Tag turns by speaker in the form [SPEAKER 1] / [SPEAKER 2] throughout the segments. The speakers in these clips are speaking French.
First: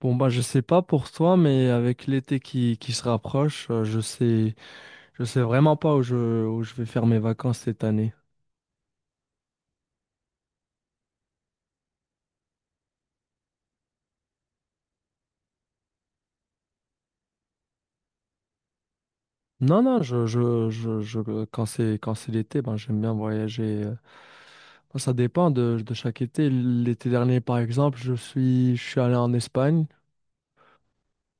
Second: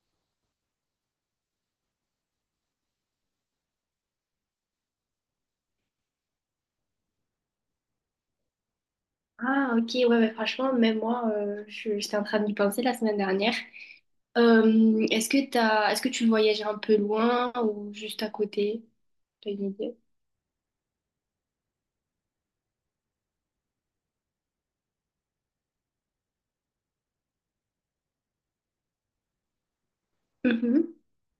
[SPEAKER 1] Bon bah je sais pas pour toi mais avec l'été qui se rapproche, je sais vraiment pas où je vais faire mes vacances cette année.
[SPEAKER 2] Ah, ok, ouais, ouais, franchement, même moi, j'étais en train d'y penser la semaine dernière. Est-ce que est-ce que tu voyages un peu loin ou juste à côté? T'as une
[SPEAKER 1] Non
[SPEAKER 2] idée?
[SPEAKER 1] non, je quand c'est l'été, ben j'aime bien voyager. Bon, ça dépend de chaque été. L'été dernier par exemple, je suis allé en Espagne.
[SPEAKER 2] Mhm.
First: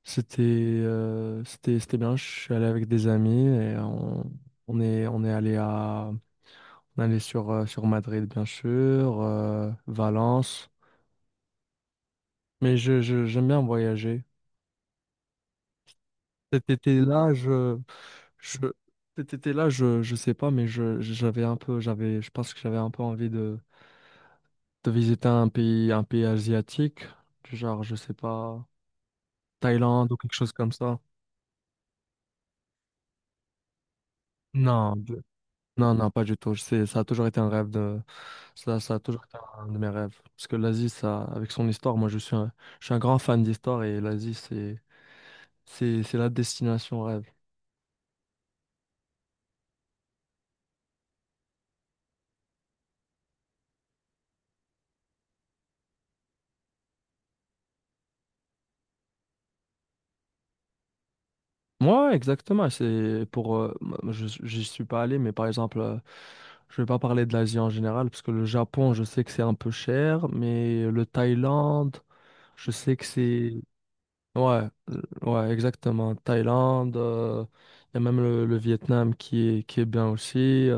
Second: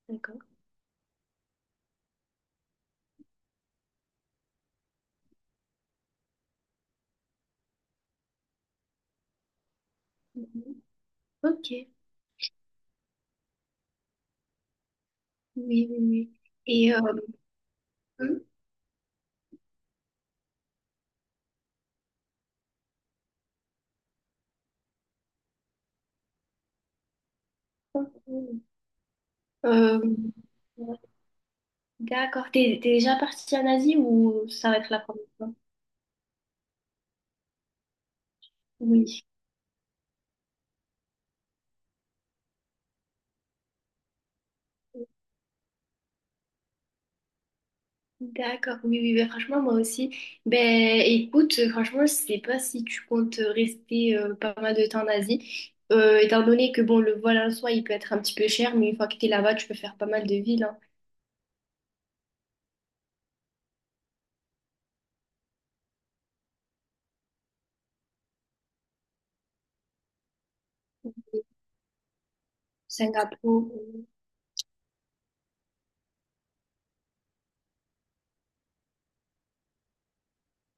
[SPEAKER 1] C'était
[SPEAKER 2] D'accord.
[SPEAKER 1] c'était bien, je suis allé avec des amis et on est on est allé à on est allé sur sur Madrid bien sûr, Valence.
[SPEAKER 2] Mhm. Ok, oui,
[SPEAKER 1] Mais j'aime bien voyager.
[SPEAKER 2] oui, oui.
[SPEAKER 1] Cet
[SPEAKER 2] Et,
[SPEAKER 1] été-là, je, cet été-là, je sais pas, mais je, j'avais un peu, j'avais, je pense que j'avais un peu envie de visiter un pays asiatique, du genre, je sais
[SPEAKER 2] mhm.
[SPEAKER 1] pas,
[SPEAKER 2] Euh,
[SPEAKER 1] Thaïlande ou quelque chose comme ça.
[SPEAKER 2] d'accord, t'es déjà partie en Asie ou ça va être
[SPEAKER 1] Non,
[SPEAKER 2] la
[SPEAKER 1] de-
[SPEAKER 2] première fois?
[SPEAKER 1] non, non, pas du tout. Ça a toujours été un rêve de, ça a toujours
[SPEAKER 2] Oui.
[SPEAKER 1] été un de mes rêves. Parce que l'Asie, ça, avec son histoire, moi, je suis un grand fan d'histoire et l'Asie, c'est la destination rêve.
[SPEAKER 2] D'accord, oui, oui, ben, franchement, moi aussi. Ben, écoute, franchement, je sais pas si tu comptes rester pas mal de temps en Asie. Étant donné que, bon, le vol en soi, il peut être un petit peu cher, mais une fois que t'es là-bas, tu peux faire pas mal de villes, hein.
[SPEAKER 1] Moi, exactement. C'est pour, j'y suis pas allé, mais par exemple, je vais pas parler de l'Asie en général, parce que le Japon, je sais que c'est un peu cher, mais le Thaïlande, je sais que c'est,
[SPEAKER 2] Singapour,
[SPEAKER 1] ouais, ouais, exactement. Thaïlande, il y a même le Vietnam qui est bien aussi,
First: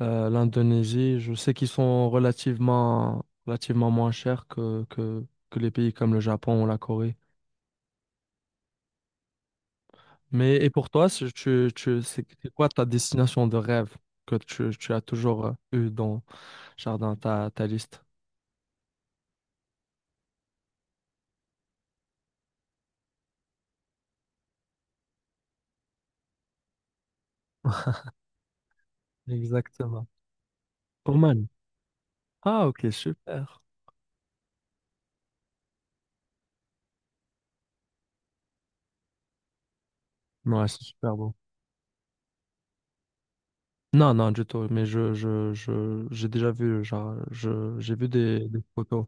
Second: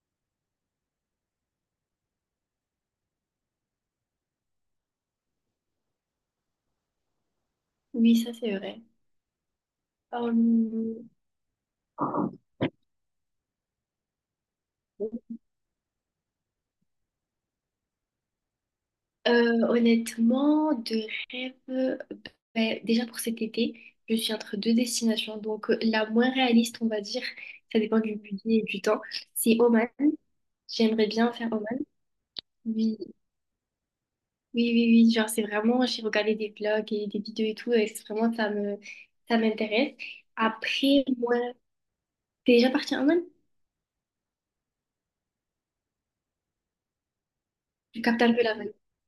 [SPEAKER 1] l'Indonésie, je sais qu'ils sont relativement moins chers que les pays comme le Japon ou la Corée.
[SPEAKER 2] oui, ça, c'est vrai.
[SPEAKER 1] Mais et pour toi,
[SPEAKER 2] Hum,
[SPEAKER 1] c'est c'est quoi ta destination de rêve que tu as toujours eu dans Jardin, ta liste?
[SPEAKER 2] honnêtement, de rêve, ben, déjà pour cet été, je suis entre deux destinations, donc la moins réaliste, on va dire, ça dépend du budget et du temps, c'est Oman.
[SPEAKER 1] Exactement.
[SPEAKER 2] J'aimerais bien faire
[SPEAKER 1] Oman.
[SPEAKER 2] Oman.
[SPEAKER 1] Ah, ok,
[SPEAKER 2] Oui,
[SPEAKER 1] super.
[SPEAKER 2] oui, oui, oui, genre c'est vraiment, j'ai regardé des vlogs et des vidéos et tout, et c'est vraiment, ça m'intéresse.
[SPEAKER 1] Ouais, c'est
[SPEAKER 2] Après,
[SPEAKER 1] super beau.
[SPEAKER 2] moi, t'es déjà parti en Inde?
[SPEAKER 1] Non, non, du tout. Mais j'ai déjà vu, genre, j'ai
[SPEAKER 2] Je
[SPEAKER 1] vu
[SPEAKER 2] capte un peu la
[SPEAKER 1] des
[SPEAKER 2] vibe.
[SPEAKER 1] photos.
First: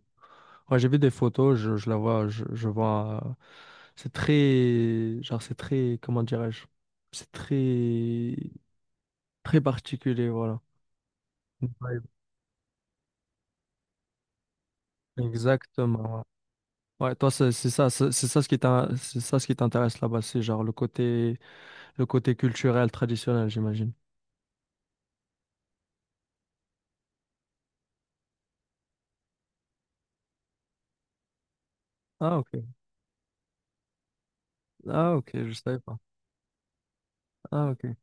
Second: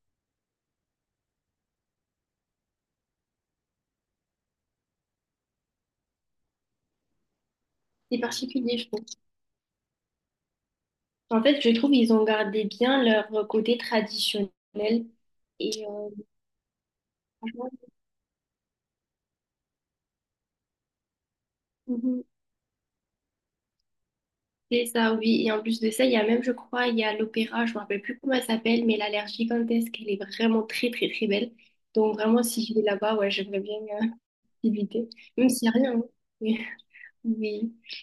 [SPEAKER 1] Ouais, j'ai vu des photos, je vois. C'est très, genre, c'est très, comment dirais-je? C'est
[SPEAKER 2] C'est
[SPEAKER 1] très,
[SPEAKER 2] particulier, je trouve.
[SPEAKER 1] très particulier, voilà.
[SPEAKER 2] En fait, je trouve
[SPEAKER 1] Ouais,
[SPEAKER 2] ils ont gardé bien leur côté traditionnel. Et
[SPEAKER 1] exactement. Ouais, toi,
[SPEAKER 2] franchement,
[SPEAKER 1] c'est ça ce qui t'in- c'est ça ce qui t'intéresse là-bas, c'est genre le
[SPEAKER 2] mhm,
[SPEAKER 1] côté culturel, traditionnel, j'imagine.
[SPEAKER 2] c'est ça, oui. Et en plus de ça, il y a même, je crois, il y a l'opéra, je me rappelle plus comment elle s'appelle, mais elle a l'air gigantesque, elle est vraiment très, très, très belle. Donc
[SPEAKER 1] Ah,
[SPEAKER 2] vraiment, si
[SPEAKER 1] ok.
[SPEAKER 2] je vais là-bas, ouais, j'aimerais bien euh, visiter.
[SPEAKER 1] Ah, ok,
[SPEAKER 2] Même
[SPEAKER 1] je
[SPEAKER 2] s'il n'y
[SPEAKER 1] savais
[SPEAKER 2] a
[SPEAKER 1] pas.
[SPEAKER 2] rien, hein.
[SPEAKER 1] Ah,
[SPEAKER 2] Oui.
[SPEAKER 1] ok.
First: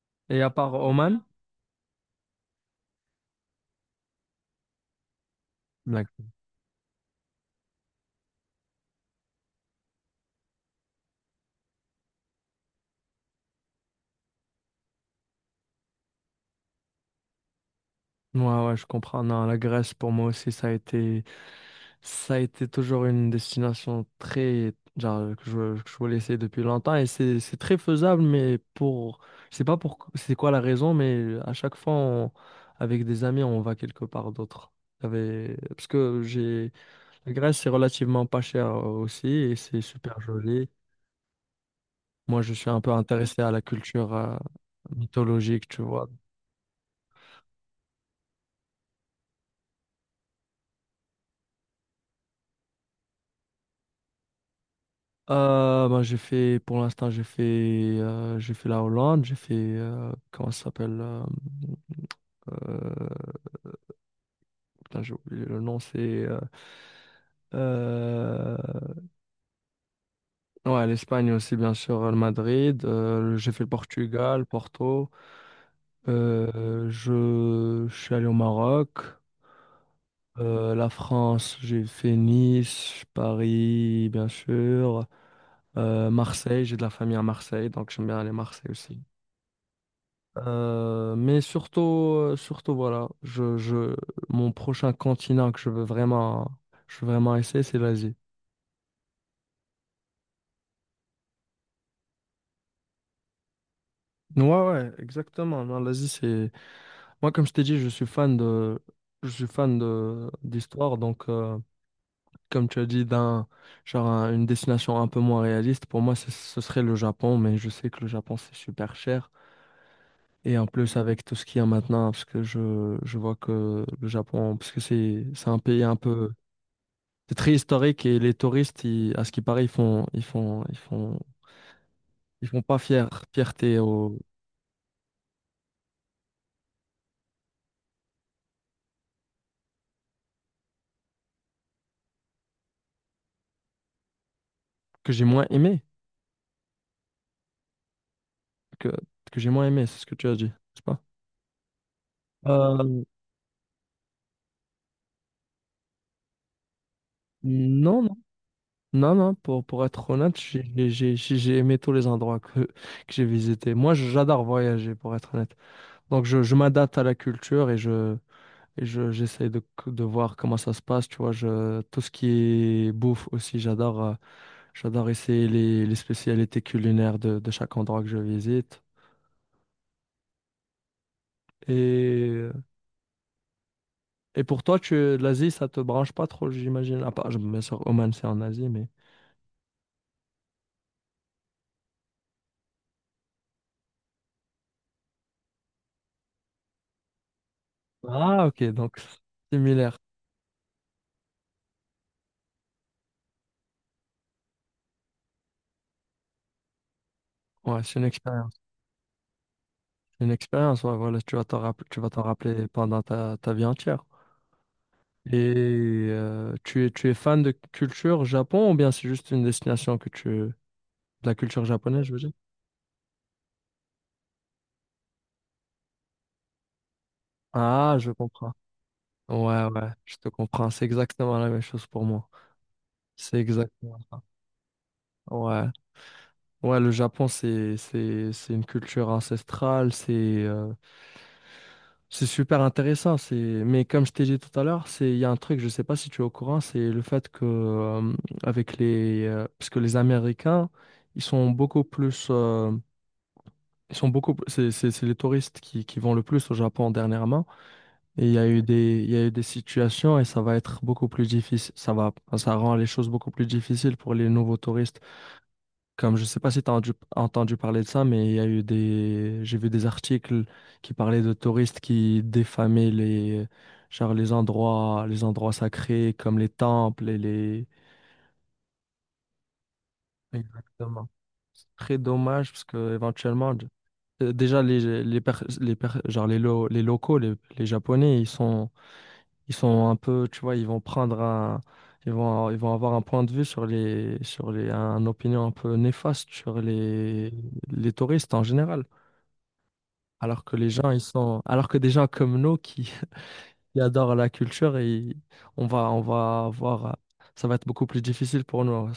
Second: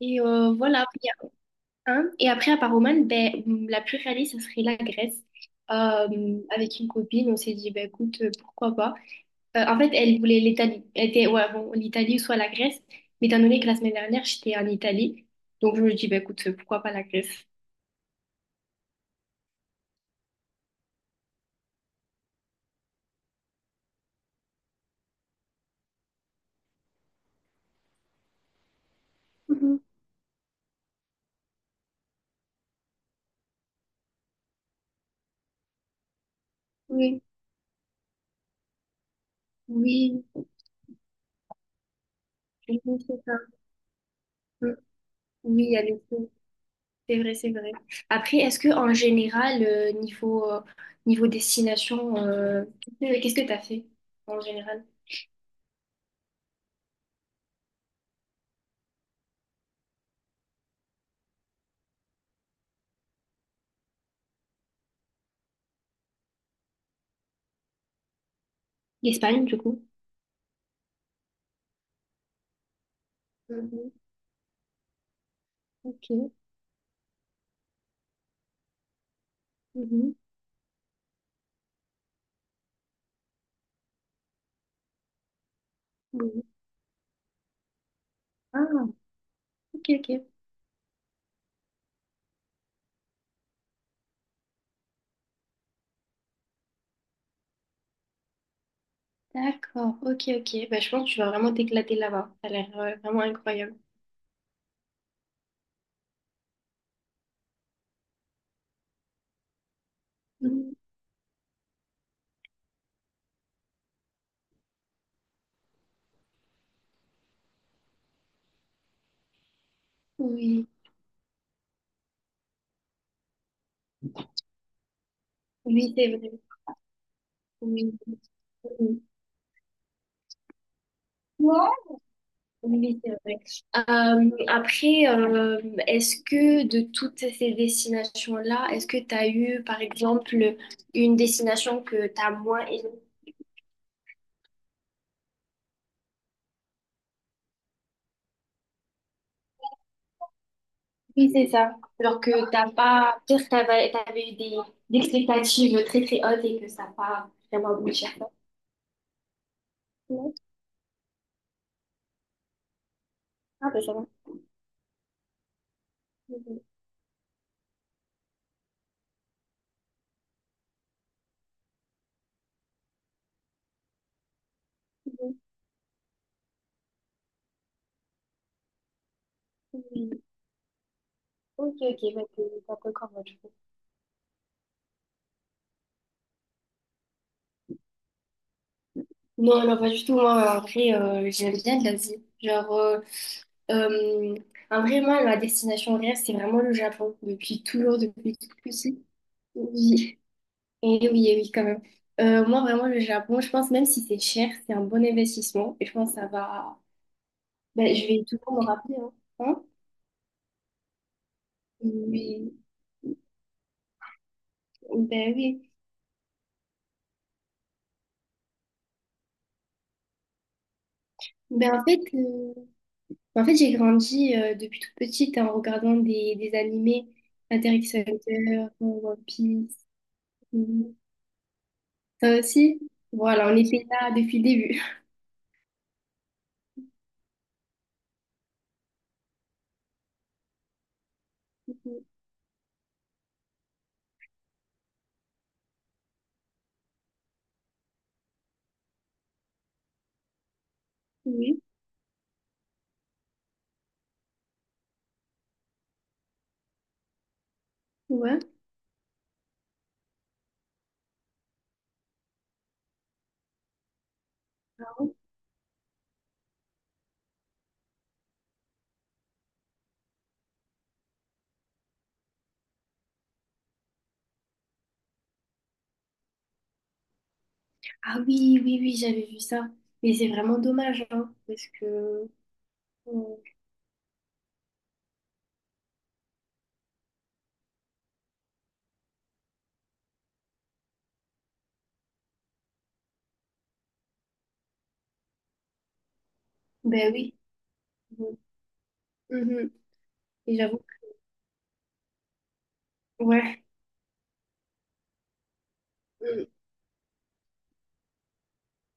[SPEAKER 2] Et
[SPEAKER 1] Et à part
[SPEAKER 2] voilà, il y
[SPEAKER 1] Oman?
[SPEAKER 2] a un. Et après, à part Oman, ben, la plus réaliste, ça serait la Grèce.
[SPEAKER 1] D'accord.
[SPEAKER 2] Avec une copine, on s'est dit, ben, écoute, pourquoi pas. En fait, elle voulait l'Italie. Elle était, ouais, bon, l'Italie ou soit la Grèce. Mais étant donné que la semaine dernière, j'étais en Italie, donc je me dis, ben, écoute, pourquoi pas la Grèce?
[SPEAKER 1] Ouais, ouais, je comprends. Non, la Grèce, pour moi aussi, ça a été toujours une destination très, genre, que que je voulais essayer depuis longtemps et c'est très faisable, mais pour, je sais pas
[SPEAKER 2] Mhm.
[SPEAKER 1] pour, c'est quoi la raison, mais à chaque fois, on- avec des amis, on va quelque part d'autre. J'avais- Parce que j'ai
[SPEAKER 2] Oui,
[SPEAKER 1] la Grèce, c'est relativement pas cher aussi et c'est super
[SPEAKER 2] oui,
[SPEAKER 1] joli. Moi, je suis un
[SPEAKER 2] oui,
[SPEAKER 1] peu
[SPEAKER 2] c'est ça.
[SPEAKER 1] intéressé à la culture
[SPEAKER 2] Mm.
[SPEAKER 1] mythologique,
[SPEAKER 2] Oui,
[SPEAKER 1] tu
[SPEAKER 2] elle est
[SPEAKER 1] vois.
[SPEAKER 2] cool. C'est vrai, c'est vrai. Après, est-ce que en général, niveau, niveau destination, qu'est-ce que tu as fait en général?
[SPEAKER 1] Ben, j'ai fait la Hollande, j'ai fait, comment ça s'appelle euh, putain, j'ai oublié le nom, c'est... euh,
[SPEAKER 2] L'Espagne, du coup.
[SPEAKER 1] ouais, l'Espagne aussi, bien sûr, le Madrid. J'ai fait le
[SPEAKER 2] Mhm.
[SPEAKER 1] Portugal, Porto.
[SPEAKER 2] Ok.
[SPEAKER 1] Je suis allé au Maroc.
[SPEAKER 2] Mhm.
[SPEAKER 1] La France, j'ai fait Nice, Paris, bien sûr.
[SPEAKER 2] Mhm.
[SPEAKER 1] Marseille, j'ai de la famille à Marseille, donc j'aime bien aller à Marseille
[SPEAKER 2] Ah,
[SPEAKER 1] aussi.
[SPEAKER 2] ok, ok.
[SPEAKER 1] Mais surtout, mon prochain continent que je veux vraiment essayer, c'est l'Asie.
[SPEAKER 2] D'accord. Ok, ok. Bah, je pense que tu vas vraiment t'éclater là-bas. Ça a l'air vraiment incroyable.
[SPEAKER 1] Ouais, ouais, exactement. Non, l'Asie, c'est. Moi, comme je t'ai dit, je suis fan de
[SPEAKER 2] Mhm.
[SPEAKER 1] d'histoire, donc. Comme tu as dit, d'un genre un- une destination un peu moins réaliste, pour moi, ce serait le Japon, mais je sais que le Japon, c'est super cher. Et en
[SPEAKER 2] Oui,
[SPEAKER 1] plus, avec tout ce qu'il y a maintenant, parce que je vois que le Japon, parce que c'est un pays
[SPEAKER 2] oui,
[SPEAKER 1] un
[SPEAKER 2] c'est
[SPEAKER 1] peu...
[SPEAKER 2] vrai.
[SPEAKER 1] C'est très
[SPEAKER 2] Oui,
[SPEAKER 1] historique et les touristes,
[SPEAKER 2] oui,
[SPEAKER 1] ils- à ce qui paraît, ils font pas
[SPEAKER 2] Oui,
[SPEAKER 1] fier,
[SPEAKER 2] c'est vrai.
[SPEAKER 1] fierté au...
[SPEAKER 2] Après, est-ce que de toutes ces destinations-là, est-ce que tu as eu, par exemple, une destination que tu as moins aimée?
[SPEAKER 1] que j'ai moins aimé, que, que j'ai moins aimé, c'est ce que tu as dit, n'est-ce pas?
[SPEAKER 2] Oui, c'est ça. Alors que t'as
[SPEAKER 1] Euh,
[SPEAKER 2] pas, peut-être t'avais eu des expectatives très très hautes et que ça n'a pas vraiment abouti
[SPEAKER 1] Non,
[SPEAKER 2] à
[SPEAKER 1] non, non, pour être
[SPEAKER 2] non.
[SPEAKER 1] honnête, j'ai aimé tous les endroits que j'ai
[SPEAKER 2] Ah
[SPEAKER 1] visités.
[SPEAKER 2] ben ça
[SPEAKER 1] Moi,
[SPEAKER 2] va.
[SPEAKER 1] j'adore voyager, pour être honnête. Donc, je
[SPEAKER 2] Mhm.
[SPEAKER 1] m'adapte à la culture et j'essaie de voir comment ça se passe. Tu vois, je, tout ce qui est bouffe aussi, j'adore, j'adore
[SPEAKER 2] Mhm.
[SPEAKER 1] essayer les spécialités culinaires de chaque endroit que je visite.
[SPEAKER 2] Mhm. Ok, ok, bah,
[SPEAKER 1] Et,
[SPEAKER 2] t'es un peu comme moi, du coup.
[SPEAKER 1] et pour toi, tu, l'Asie, ça te branche pas trop, j'imagine. À part, bien sûr, Oman, c'est en Asie, mais.
[SPEAKER 2] Non, non, pas du tout. Moi, en vrai, j'aime bien l'Asie. Genre, euh, en vrai, moi, ma destination rêve, c'est vraiment le Japon. Depuis toujours, depuis
[SPEAKER 1] Ah,
[SPEAKER 2] tout
[SPEAKER 1] ok, donc,
[SPEAKER 2] petit.
[SPEAKER 1] similaire.
[SPEAKER 2] Oui, et oui, et oui, quand même. Moi, vraiment, le Japon, je pense, même si c'est cher, c'est un bon investissement. Et je pense que ça va.
[SPEAKER 1] Ouais,
[SPEAKER 2] Ben,
[SPEAKER 1] c'est une
[SPEAKER 2] je vais
[SPEAKER 1] expérience.
[SPEAKER 2] toujours me rappeler, hein. Hein?
[SPEAKER 1] Une expérience, ouais, voilà, tu vas t'en rapp- tu vas t'en
[SPEAKER 2] Oui,
[SPEAKER 1] rappeler pendant ta vie entière. Et
[SPEAKER 2] oui.
[SPEAKER 1] tu es fan de culture Japon ou bien c'est juste une destination que tu... de la culture
[SPEAKER 2] Ben en fait,
[SPEAKER 1] japonaise, je veux dire?
[SPEAKER 2] euh, ben, en fait j'ai grandi depuis toute petite hein, en regardant des animés, Astérix
[SPEAKER 1] Ah,
[SPEAKER 2] et
[SPEAKER 1] je comprends.
[SPEAKER 2] Hunter, One
[SPEAKER 1] Ouais,
[SPEAKER 2] Piece.
[SPEAKER 1] ouais, je te comprends. C'est
[SPEAKER 2] Mhm.
[SPEAKER 1] exactement la même chose pour moi.
[SPEAKER 2] Toi aussi?
[SPEAKER 1] C'est
[SPEAKER 2] Voilà, on était
[SPEAKER 1] exactement.
[SPEAKER 2] là depuis le début.
[SPEAKER 1] Ouais. Ouais, le Japon, c'est une culture ancestrale, c'est... C'est super intéressant, c'est... mais comme je t'ai dit tout à l'heure, c'est... il y a un truc, je sais pas si tu es au courant, c'est le fait que, avec les... parce que les Américains, ils sont
[SPEAKER 2] Oui,
[SPEAKER 1] beaucoup plus... ils sont beaucoup... p- C'est les touristes qui vont le plus au Japon dernièrement. Et il y
[SPEAKER 2] ouais.
[SPEAKER 1] a eu des... il y a eu des situations et ça va être beaucoup plus difficile. Ça va... enfin, ça rend les choses beaucoup plus difficiles pour les nouveaux
[SPEAKER 2] Ah
[SPEAKER 1] touristes.
[SPEAKER 2] ouais.
[SPEAKER 1] Comme je sais pas si tu as entendu parler de ça, mais il y a eu des, j'ai vu des articles qui parlaient de touristes qui défamaient les, genre les endroits sacrés comme les temples et les.
[SPEAKER 2] Ah oui, oui, oui, j'avais vu ça. Mais c'est vraiment dommage,
[SPEAKER 1] Exactement.
[SPEAKER 2] hein,
[SPEAKER 1] C'est
[SPEAKER 2] parce
[SPEAKER 1] très
[SPEAKER 2] que...
[SPEAKER 1] dommage parce que
[SPEAKER 2] euh,
[SPEAKER 1] éventuellement, d- déjà les per- genre les lo- les locaux, les Japonais, ils sont un peu, tu vois, ils vont prendre un, ils vont avoir un point de vue un opinion un peu néfaste sur
[SPEAKER 2] ben oui.
[SPEAKER 1] les touristes
[SPEAKER 2] Bon.
[SPEAKER 1] en général.
[SPEAKER 2] Mhm.
[SPEAKER 1] Alors que
[SPEAKER 2] Et
[SPEAKER 1] les gens, ils sont, alors que des gens comme nous qui,
[SPEAKER 2] ouais.
[SPEAKER 1] qui adorent la culture, et on va avoir, ça va être beaucoup plus difficile pour nous. Ouais.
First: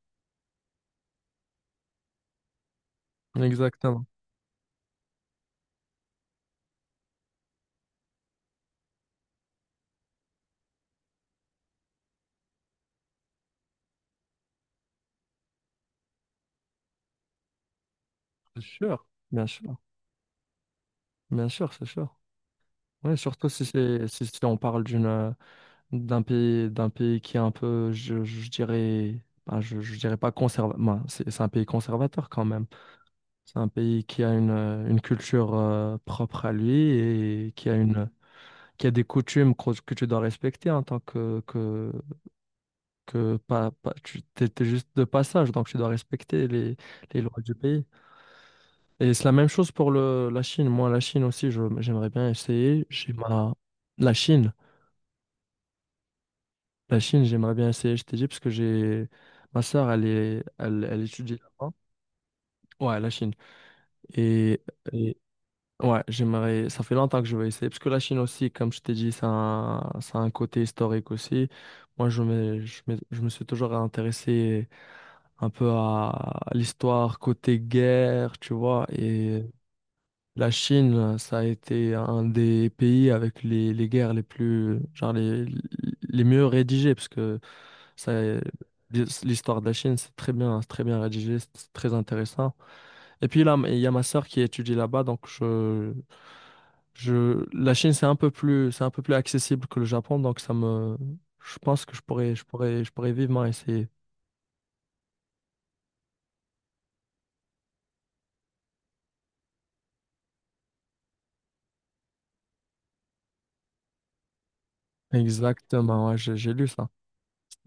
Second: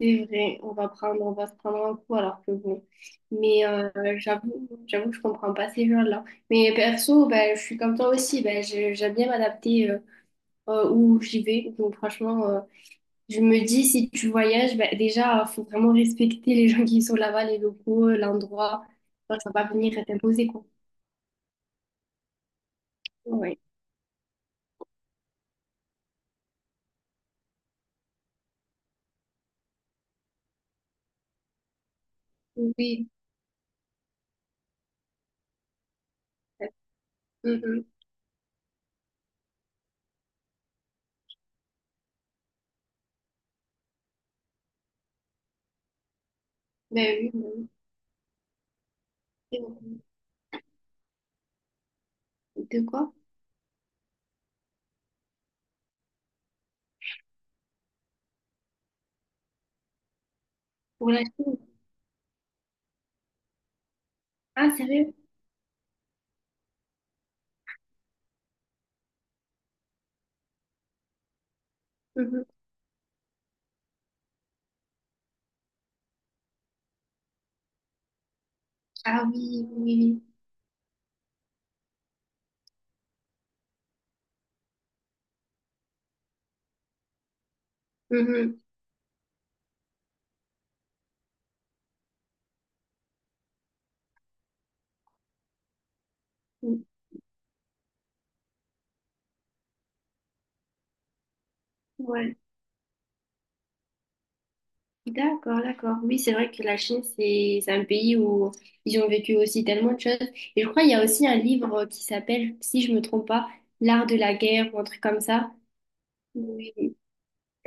[SPEAKER 2] C'est vrai, on va se prendre un coup alors que bon. Mais
[SPEAKER 1] Exactement.
[SPEAKER 2] j'avoue, j'avoue que je comprends pas ces gens-là. Mais perso, ben, je suis comme toi aussi, ben, j'aime bien m'adapter où j'y vais. Donc franchement, je me dis, si tu voyages, ben, déjà, faut vraiment respecter les gens qui sont là-bas, les locaux,
[SPEAKER 1] C'est
[SPEAKER 2] l'endroit.
[SPEAKER 1] sûr,
[SPEAKER 2] Enfin,
[SPEAKER 1] bien
[SPEAKER 2] ça va pas
[SPEAKER 1] sûr,
[SPEAKER 2] venir t'imposer, quoi.
[SPEAKER 1] bien sûr, c'est sûr. Oui, surtout
[SPEAKER 2] Ouais.
[SPEAKER 1] si c'est, si on parle d'une, d'un pays qui est un peu, je dirais, je dirais pas conservateur. c'est un pays conservateur quand même.
[SPEAKER 2] Oui.
[SPEAKER 1] C'est un pays qui a une culture propre à lui et qui a
[SPEAKER 2] Mhm.
[SPEAKER 1] une, qui a des coutumes que tu dois respecter en tant que pas, pas, tu étais juste de passage, donc tu dois respecter
[SPEAKER 2] Ben
[SPEAKER 1] les
[SPEAKER 2] oui,
[SPEAKER 1] lois
[SPEAKER 2] ben
[SPEAKER 1] du
[SPEAKER 2] oui.
[SPEAKER 1] pays. Et c'est la même
[SPEAKER 2] Et
[SPEAKER 1] chose pour le, la Chine. Moi, la Chine aussi, je- j'aimerais bien
[SPEAKER 2] de
[SPEAKER 1] essayer. J'ai
[SPEAKER 2] quoi?
[SPEAKER 1] ma... La Chine, la Chine, j'aimerais bien essayer, je t'ai dit, parce que j'ai... Ma sœur, elle
[SPEAKER 2] Pour la
[SPEAKER 1] étudie
[SPEAKER 2] Chine.
[SPEAKER 1] là-bas. Ouais, la Chine. Et,
[SPEAKER 2] Ah, sérieux?
[SPEAKER 1] et ouais, j'aimerais. Ça fait longtemps que je veux essayer. Parce que la Chine aussi, comme je t'ai dit, ça a un côté historique aussi. Moi,
[SPEAKER 2] Mhm.
[SPEAKER 1] je me suis toujours intéressé un peu à l'histoire côté guerre, tu vois.
[SPEAKER 2] Ah
[SPEAKER 1] Et
[SPEAKER 2] oui, oui,
[SPEAKER 1] la Chine, ça a été un des pays avec les guerres les plus, genre les mieux rédigées. Parce que ça,
[SPEAKER 2] oui.
[SPEAKER 1] l'histoire de la Chine, c'est très bien rédigé, c'est très intéressant. Et puis là, il y a ma sœur qui étudie là-bas, donc
[SPEAKER 2] Mhm.
[SPEAKER 1] la Chine, c'est un peu plus accessible que le Japon, donc ça me, je pense que
[SPEAKER 2] Ouais.
[SPEAKER 1] je pourrais vivement essayer.
[SPEAKER 2] D'accord, d'accord. Oui, c'est vrai que la Chine, c'est un pays où ils ont vécu aussi tellement de choses. Et je crois qu'il y a aussi un livre qui s'appelle, si je me trompe pas, L'art de la guerre ou un truc comme ça.
[SPEAKER 1] Exactement, ouais, j'ai lu
[SPEAKER 2] Oui.
[SPEAKER 1] ça.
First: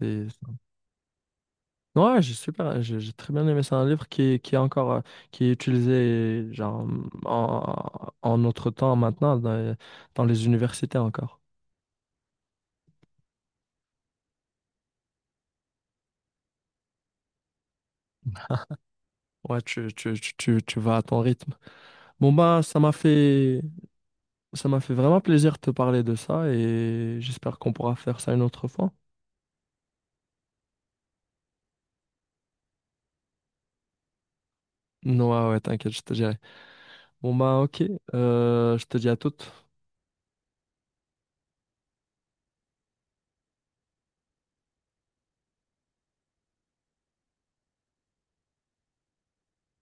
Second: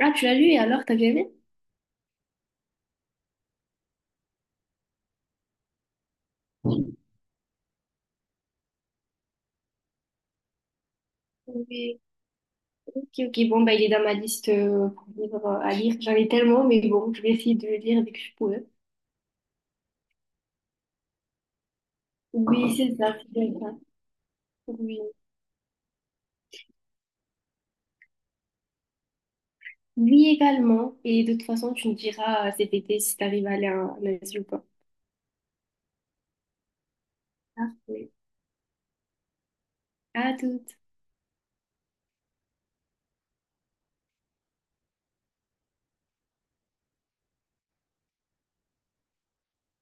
[SPEAKER 2] Ah, tu l'as lu et alors, t'as bien aimé?
[SPEAKER 1] Ouais, j'ai super, j'ai très bien aimé. C'est un livre qui est encore, qui est utilisé genre en, en notre temps maintenant dans, dans les universités encore.
[SPEAKER 2] Oui. Ok, ok. Bon, bah, il est dans ma liste pour livres à lire. J'en ai tellement, mais bon, je vais essayer de le lire dès que je pourrai.
[SPEAKER 1] Ouais, tu vas à ton rythme. Bon bah,
[SPEAKER 2] Oui,
[SPEAKER 1] ça m'a
[SPEAKER 2] c'est ça, c'est bien
[SPEAKER 1] fait,
[SPEAKER 2] ça.
[SPEAKER 1] ça m'a fait
[SPEAKER 2] Oui.
[SPEAKER 1] vraiment plaisir de te parler de ça et j'espère qu'on pourra faire ça une autre fois.
[SPEAKER 2] Lui également. Et de toute façon, tu me diras cet été si t'arrives à aller à un Asie ou pas.
[SPEAKER 1] Non, ouais, ouais, t'inquiète, je te dirai. Bon, bah, ok.
[SPEAKER 2] Parfait.
[SPEAKER 1] Je te dis à toute
[SPEAKER 2] À toutes.